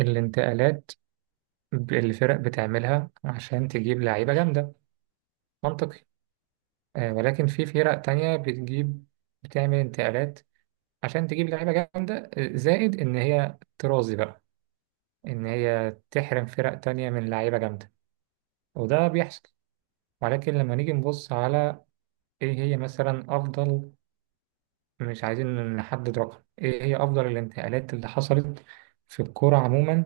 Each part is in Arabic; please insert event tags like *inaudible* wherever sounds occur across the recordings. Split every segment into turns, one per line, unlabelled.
الانتقالات الفرق بتعملها عشان تجيب لعيبة جامدة. منطقي. ولكن في فرق تانية بتجيب بتعمل انتقالات عشان تجيب لعيبة جامدة، زائد إن هي ترازي بقى، إن هي تحرم فرق تانية من لعيبة جامدة. وده بيحصل، ولكن لما نيجي نبص على إيه هي مثلا أفضل، مش عايزين نحدد رقم، ايه هي افضل الانتقالات اللي حصلت في الكورة عموما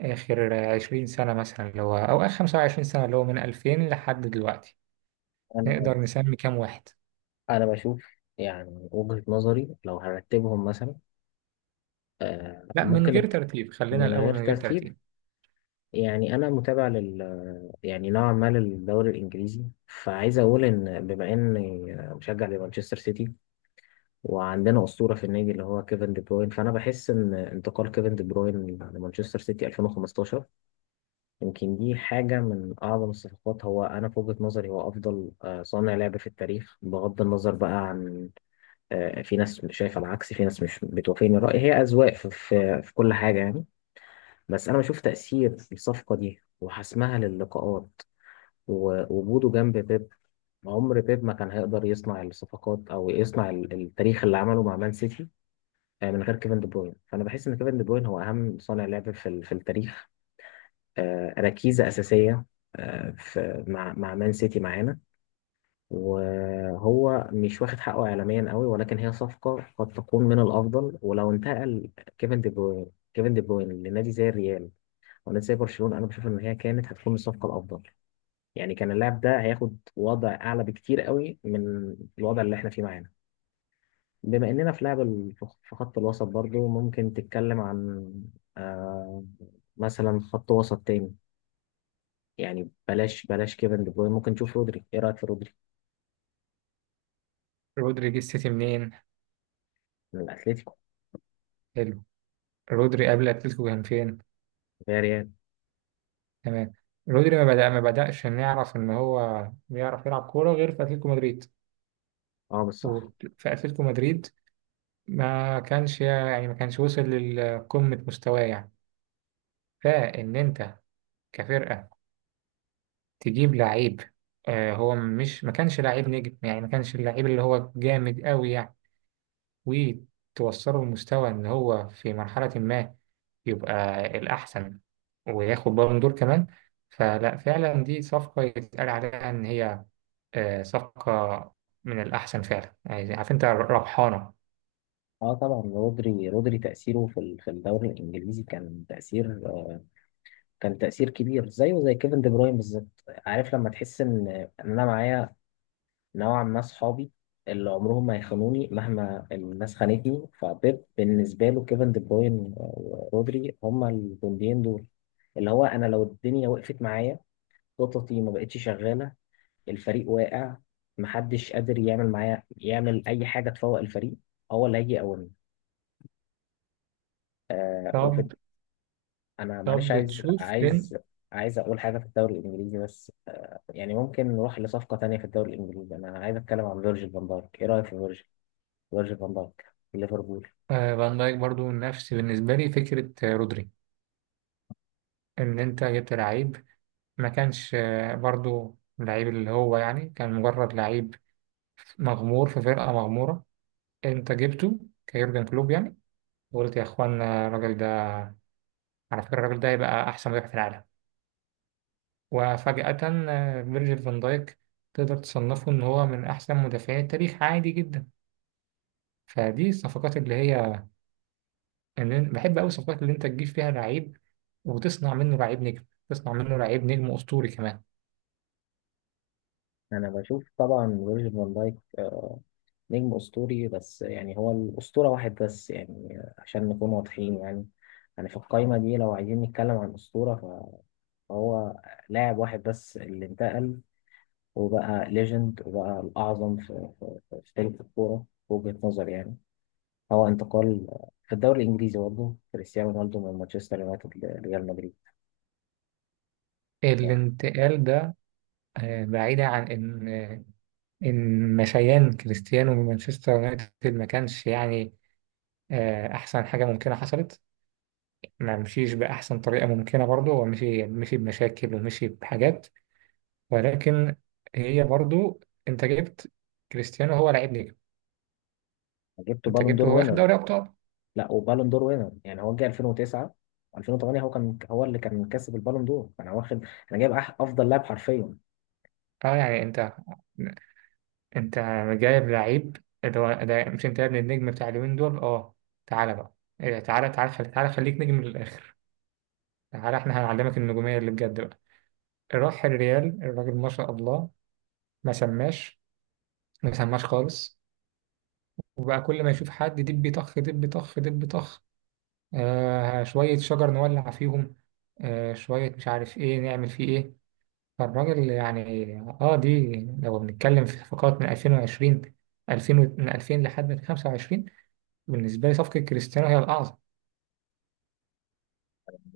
اخر 20 سنة مثلا، اللي هو او اخر 25 سنة، اللي هو من 2000 لحد دلوقتي،
انا
نقدر نسمي كام واحد؟
انا بشوف يعني وجهة نظري لو هرتبهم مثلا. آه
لا، من
ممكن
غير
ابت-
ترتيب، خلينا
من غير
الاول من غير
ترتيب.
ترتيب.
يعني انا متابع يعني نوعا ما للدوري الانجليزي، فعايز اقول ان بما اني مشجع لمانشستر سيتي، وعندنا اسطوره في النادي اللي هو كيفن دي بروين. فانا بحس ان انتقال كيفن دي بروين لمانشستر سيتي 2015 يمكن دي حاجه من اعظم الصفقات. هو انا في وجهة نظري هو افضل صانع لعب في التاريخ، بغض النظر بقى عن. في ناس شايفه العكس، في ناس مش بتوافقني الرأي. هي أذواق في, كل حاجة يعني. بس أنا بشوف تأثير الصفقة دي وحسمها للقاءات ووجوده جنب بيب. عمر بيب ما كان هيقدر يصنع الصفقات أو يصنع التاريخ اللي عمله مع مان سيتي من غير كيفن دي بروين. فأنا بحس إن كيفن دي بروين هو أهم صانع لعب في التاريخ. ركيزة أساسية في مع مان سيتي معانا. وهو مش واخد حقه اعلاميا قوي، ولكن هي صفقه قد تكون من الافضل. ولو انتقل كيفن دي بروين كيفن دي بروين لنادي زي الريال ونادي زي برشلونه، انا بشوف ان هي كانت هتكون الصفقه الافضل. يعني كان اللاعب ده هياخد وضع اعلى بكتير قوي من الوضع اللي احنا فيه معانا. بما اننا في لعب في خط الوسط، برضو ممكن تتكلم عن آه مثلا خط وسط تاني. يعني بلاش بلاش كيفن دي بروين، ممكن نشوف رودري. ايه رايك في رودري؟
رودري جه السيتي منين؟
من الاتليتيكو.
حلو. رودري قبل اتلتيكو كان فين؟
يا ريال.
تمام. رودري ما بدأش نعرف ان هو بيعرف يلعب كورة غير في اتلتيكو مدريد.
اه
وفي
بالصح.
اتلتيكو مدريد ما كانش يعني ما كانش وصل لقمة مستواه يعني. فان انت كفرقه تجيب لعيب، آه هو مش ما كانش لعيب نجم يعني، ما كانش اللعيب اللي هو جامد قوي يعني، وتوصله لمستوى ان هو في مرحله ما يبقى الاحسن وياخد بالون دور كمان. فلا فعلا دي صفقه يتقال عليها ان هي صفقة من الأحسن فعلا يعني، عارف أنت ربحانة.
اه طبعا رودري تأثيره في في الدوري الانجليزي كان تأثير كبير زيه زي كيفن دي بروين بالظبط. عارف لما تحس ان انا معايا نوعا ما صحابي اللي عمرهم ما يخانوني مهما الناس خانتني. فبيب بالنسبة له كيفن دي بروين ورودري هما الجنديين دول، اللي هو انا لو الدنيا وقفت معايا، خططي ما بقتش شغالة، الفريق واقع، محدش قادر يعمل معايا يعمل اي حاجة تفوق الفريق، هو اللي هيجي يقومني.
طب،
انا معلش
طب تشوف فين.
عايز اقول حاجه في الدوري الانجليزي بس. يعني ممكن نروح لصفقه تانية في الدوري الانجليزي. انا عايز اتكلم عن فيرجيل فان دايك. ايه رايك في فيرجيل فان دايك في ليفربول؟
فان دايك برضو نفس بالنسبة لي فكرة رودري، إن أنت جبت لعيب ما كانش برضو لعيب، اللي هو يعني كان مجرد لعيب مغمور في فرقة مغمورة. انت جبته كيورجن كلوب يعني، وقلت يا اخوانا الراجل ده، على فكرة الراجل ده هيبقى احسن مدافع في العالم. وفجأة فيرجيل فان دايك تقدر تصنفه ان هو من احسن مدافعين التاريخ عادي جدا. فدي الصفقات اللي هي اللي بحب قوي، الصفقات اللي انت تجيب فيها لعيب وتصنع منه لعيب نجم، تصنع منه لعيب نجم اسطوري كمان.
انا بشوف طبعا فيرجيل فان دايك نجم اسطوري، بس يعني هو الاسطوره واحد بس يعني. عشان نكون واضحين يعني، يعني في القايمه دي لو عايزين نتكلم عن اسطوره فهو لاعب واحد بس اللي انتقل وبقى ليجند وبقى الاعظم في تاريخ الكوره في وجهه نظري يعني. هو انتقال في الدوري الانجليزي برضه كريستيانو رونالدو من مانشستر يونايتد لريال مدريد. يعني
الانتقال ده، بعيدا عن ان آه، إن مشيان كريستيانو من مانشستر يونايتد ما كانش يعني أحسن حاجة ممكنة حصلت، ما مشيش بأحسن طريقة ممكنة برضه، هو مشي بمشاكل ومشي بحاجات، ولكن هي برضه، أنت جبت كريستيانو، هو لعيب نجم،
جبته
أنت
بالون دور
جبته هو واخد
وينر.
دوري أبطال.
لا، وبالون دور وينر. يعني هو جه 2009. 2008 هو كان هو اللي كان كسب البالون دور. انا واخد، انا جايب افضل لاعب حرفيا.
أه يعني أنت، أنت جايب لعيب، اللي هو ده مش أنت يا ابن النجم بتاع اليومين دول أه. تعالى بقى، إيه، تعالى تعالى تعالى خليك نجم للآخر. تعالى إحنا هنعلمك النجومية اللي بجد بقى. راح الريال الراجل ما شاء الله، ما سماش، ما سماش خالص. وبقى كل ما يشوف حد دب طخ دب طخ دب طخ، آه شوية شجر نولع فيهم، آه شوية مش عارف ايه نعمل فيه ايه. فالراجل يعني، اه دي، لو بنتكلم في صفقات من 2020، 2000 من 2000 لحد 25، بالنسبة لي صفقة كريستيانو هي الأعظم.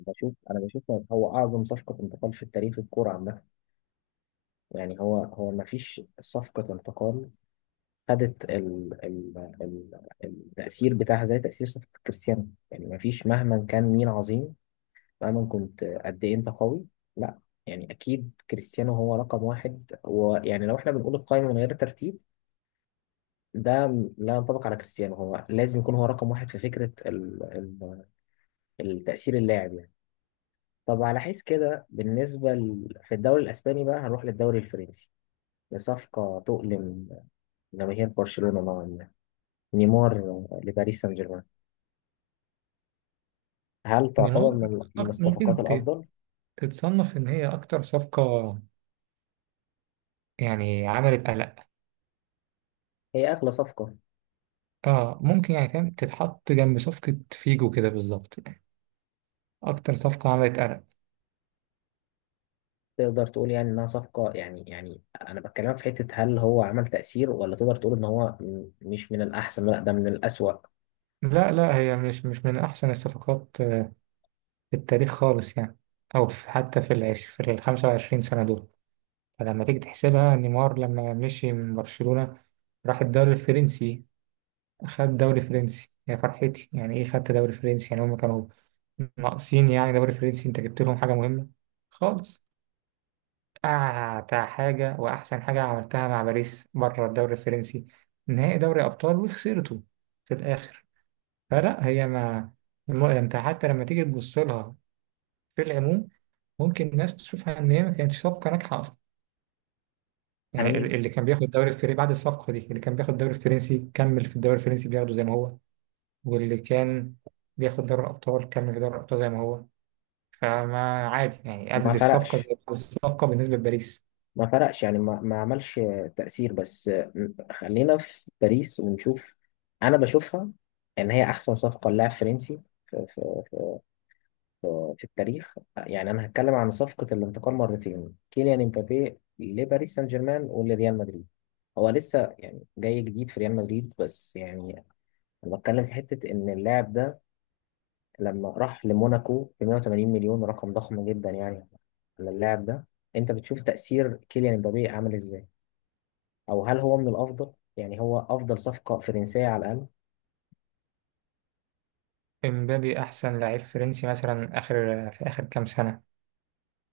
بشوف هو اعظم صفقه انتقال في التاريخ الكوره عامه. يعني هو ما فيش صفقه انتقال خدت التاثير بتاعها زي تاثير صفقه كريستيانو. يعني ما فيش مهما كان مين عظيم، مهما كنت قد ايه انت قوي، لا. يعني اكيد كريستيانو هو رقم واحد. ويعني لو احنا بنقول القائمه من غير ترتيب، ده لا ينطبق على كريستيانو. هو لازم يكون هو رقم واحد في فكره ال ال التاثير اللاعب يعني. طب على حيث كده بالنسبه في الدوري الاسباني بقى هنروح للدوري الفرنسي لصفقه تؤلم جماهير برشلونه نوعا ما: نيمار لباريس سان جيرمان. هل تعتبر
نيمار،
من الصفقات
ممكن
الافضل؟
تتصنف إن هي أكتر صفقة يعني عملت قلق.
هي اغلى صفقه.
اه ممكن، يعني فاهم، تتحط جنب صفقة فيجو كده بالظبط، أكتر صفقة عملت قلق.
تقدر تقول يعني انها صفقة. يعني انا بكلمك في حتة: هل هو عمل تأثير؟ ولا تقدر تقول ان هو مش من الاحسن، لا، ده من الأسوأ.
لا لا، هي مش من أحسن الصفقات في التاريخ خالص يعني، أو في حتى في 25 سنة دول. فلما تيجي تحسبها، نيمار لما مشي من برشلونة راح الدوري الفرنسي، خد دوري فرنسي يا فرحتي، يعني إيه خدت دوري فرنسي؟ يعني هما كانوا ناقصين يعني دوري فرنسي، أنت جبت لهم حاجة مهمة خالص. أعتى حاجة وأحسن حاجة عملتها مع باريس بره الدوري الفرنسي، نهائي دوري أبطال وخسرته في الآخر. فلا هي ما، انت حتى لما تيجي تبص لها في العموم، ممكن الناس تشوفها ان هي ما كانتش صفقه ناجحه اصلا.
انا
يعني
مش
اللي كان بياخد الدوري الفرنسي بعد الصفقه دي اللي كان بياخد الدوري الفرنسي كمل في الدوري الفرنسي بياخده زي ما هو، واللي كان بياخد دوري الابطال كمل في دوري الابطال زي ما هو. فما عادي يعني،
ما
قبل الصفقه زي
فرقش،
بعد الصفقه بالنسبه لباريس.
يعني ما عملش تأثير بس. خلينا في باريس ونشوف. انا بشوفها ان هي احسن صفقة للاعب فرنسي في, في, في, التاريخ. يعني انا هتكلم عن صفقة الانتقال مرتين، كيليان امبابي لباريس سان جيرمان ولريال مدريد. هو لسه يعني جاي جديد في ريال مدريد بس يعني انا بتكلم في حته ان اللاعب ده لما راح لموناكو ب 180 مليون، رقم ضخم جدا يعني على اللاعب ده. انت بتشوف تاثير كيليان امبابي عامل ازاي، او هل هو من الافضل؟ يعني هو افضل صفقه فرنسيه على الاقل.
امبابي احسن لعيب فرنسي مثلا اخر، في اخر كام سنه.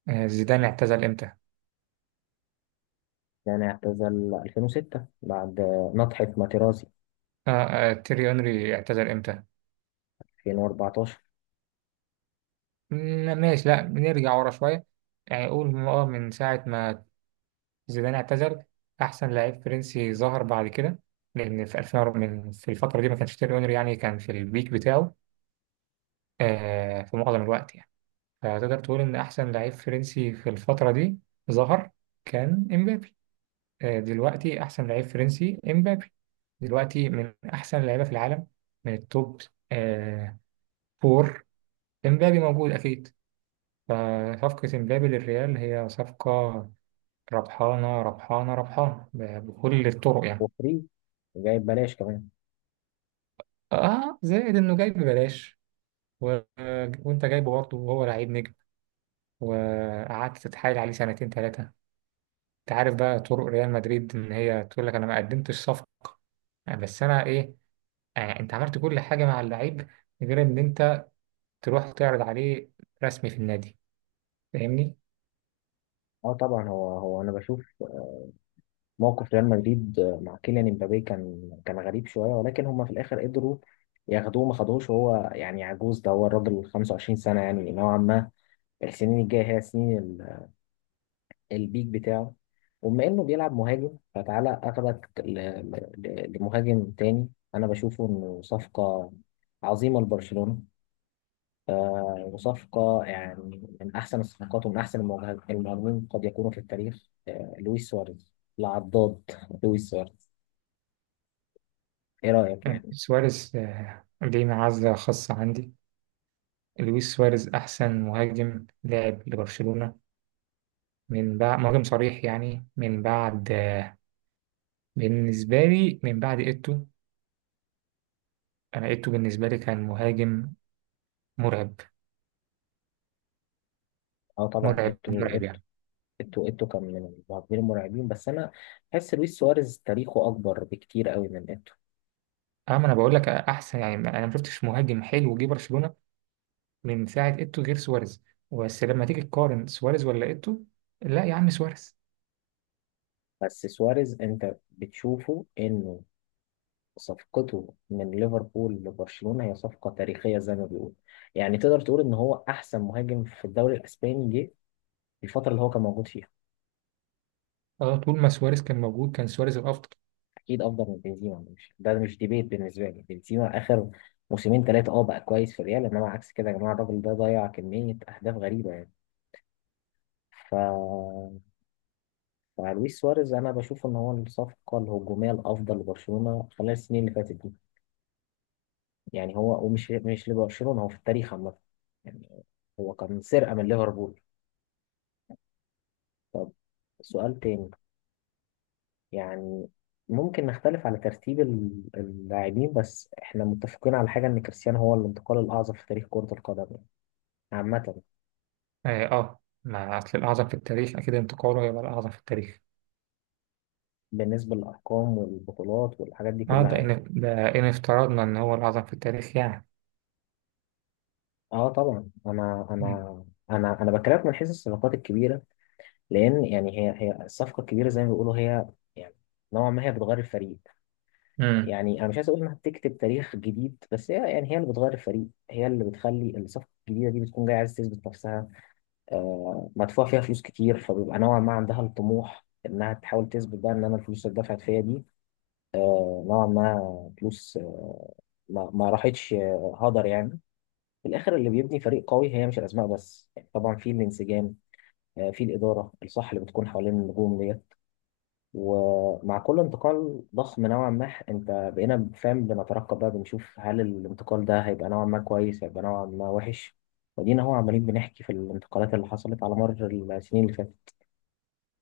زيدان اعتزل امتى؟
يعني اعتزل 2006 بعد نطحه ماتيرازي.
تيري اونري اعتزل امتى؟
2014.
ماشي، لا بنرجع ورا شوية يعني، قول، من ساعة ما زيدان اعتزل، أحسن لعيب فرنسي ظهر بعد كده، لأن في 2000، في الفترة دي ما كانش تيري أونري يعني، كان في البيك بتاعه في معظم الوقت يعني. فتقدر تقول إن أحسن لعيب فرنسي في الفترة دي ظهر، كان إمبابي. آه، دلوقتي أحسن لعيب فرنسي إمبابي، دلوقتي من أحسن اللعيبة في العالم، من التوب آه فور، إمبابي موجود أكيد. فصفقة إمبابي للريال هي صفقة ربحانة ربحانة ربحانة، بكل الطرق يعني.
وفري، جايب بلاش كمان.
اه زائد انه جاي ببلاش، و... وانت جايبه برضه وهو لعيب نجم، وقعدت تتحايل عليه سنتين ثلاثة. انت عارف بقى طرق ريال مدريد ان هي تقول لك انا ما قدمتش صفقة، بس انا ايه؟ آه انت عملت كل حاجة مع اللعيب غير ان انت تروح تعرض عليه رسمي في النادي. فاهمني.
اه طبعا هو هو انا بشوف موقف ريال مدريد مع كيليان امبابي كان غريب شويه، ولكن هم في الاخر قدروا ياخدوه. ما خدوهوش، وهو يعني عجوز، ده هو الراجل 25 سنه يعني نوعا ما. السنين الجايه هي سنين البيك بتاعه. وبما انه بيلعب مهاجم فتعالى اخدك لمهاجم تاني. انا بشوفه انه صفقه عظيمه لبرشلونه، وصفقه يعني من احسن الصفقات ومن احسن المهاجمين قد يكونوا في التاريخ. لويس سواريز العضاد *laughs* لويس سواريز. ايه رايك يعني؟
سواريز، ليه معزة خاصة عندي. لويس سواريز احسن مهاجم لاعب لبرشلونة من بعد مهاجم صريح يعني، من بعد بالنسبة لي من بعد إيتو. أنا إيتو بالنسبة لي كان مهاجم مرعب،
اه طبعا
مرعب مرعب يعني.
ايتو كان من المهاجمين المرعبين. بس انا بحس لويس سواريز تاريخه اكبر بكتير قوي من ايتو.
أما أنا بقول لك أحسن يعني، أنا ما شفتش مهاجم حلو جه برشلونة من ساعة إيتو غير سواريز. بس لما تيجي تقارن سواريز ولا إيتو، لا يا عم سواريز.
بس سواريز، انت بتشوفه انه صفقته من ليفربول لبرشلونة هي صفقة تاريخية زي ما بيقول؟ يعني تقدر تقول ان هو احسن مهاجم في الدوري الاسباني جه في الفترة اللي هو كان موجود فيها؟
أه طول ما سواريز كان موجود كان سواريز الأفضل.
اكيد افضل من بنزيما. مش ده مش ديبيت بالنسبة لي. بنزيما اخر موسمين ثلاثة اه بقى كويس في الريال، انما عكس كده يا جماعة الراجل ده ضيع كمية اهداف غريبة يعني. ف مع لويس سواريز انا بشوف ان هو الصفقه الهجوميه الافضل لبرشلونه خلال السنين اللي فاتت دي. يعني هو، ومش مش لبرشلونه، هو في التاريخ عامه يعني. هو كان سرقه من ليفربول. طب سؤال تاني يعني. ممكن نختلف على ترتيب اللاعبين، بس احنا متفقين على حاجه ان كريستيانو هو الانتقال الاعظم في تاريخ كره القدم يعني عامه.
أه, آه، ما أصل الأعظم في التاريخ أكيد انتقاله هيبقى الأعظم في التاريخ.
بالنسبه للارقام والبطولات والحاجات دي
أه
كلها
ده
يعني.
إن ده إن افترضنا إن هو الأعظم في التاريخ يعني.
اه طبعا انا بكلمك من حيث الصفقات الكبيره، لان يعني هي الصفقه الكبيره زي ما بيقولوا، هي يعني نوعا ما هي بتغير الفريق.
مم.
يعني انا مش عايز اقول انها بتكتب تاريخ جديد، بس هي يعني هي اللي بتغير الفريق، هي اللي بتخلي الصفقه الجديده دي بتكون جايه عايزه تثبت نفسها. آه مدفوع فيها فلوس كتير، فبيبقى نوعا ما عندها الطموح انها تحاول تثبت بقى ان انا الفلوس اللي دفعت فيا دي نوعا ما فلوس ما راحتش هدر يعني. في الاخر اللي بيبني فريق قوي هي مش الاسماء بس يعني، طبعا في الانسجام، في الاداره الصح اللي بتكون حوالين النجوم ديت. ومع كل انتقال ضخم نوعا ما، انت بقينا فاهم بنترقب بقى بنشوف هل الانتقال ده هيبقى نوعا ما كويس، هيبقى نوعا ما وحش. ودينا هو عمالين بنحكي في الانتقالات اللي حصلت على مر السنين اللي فاتت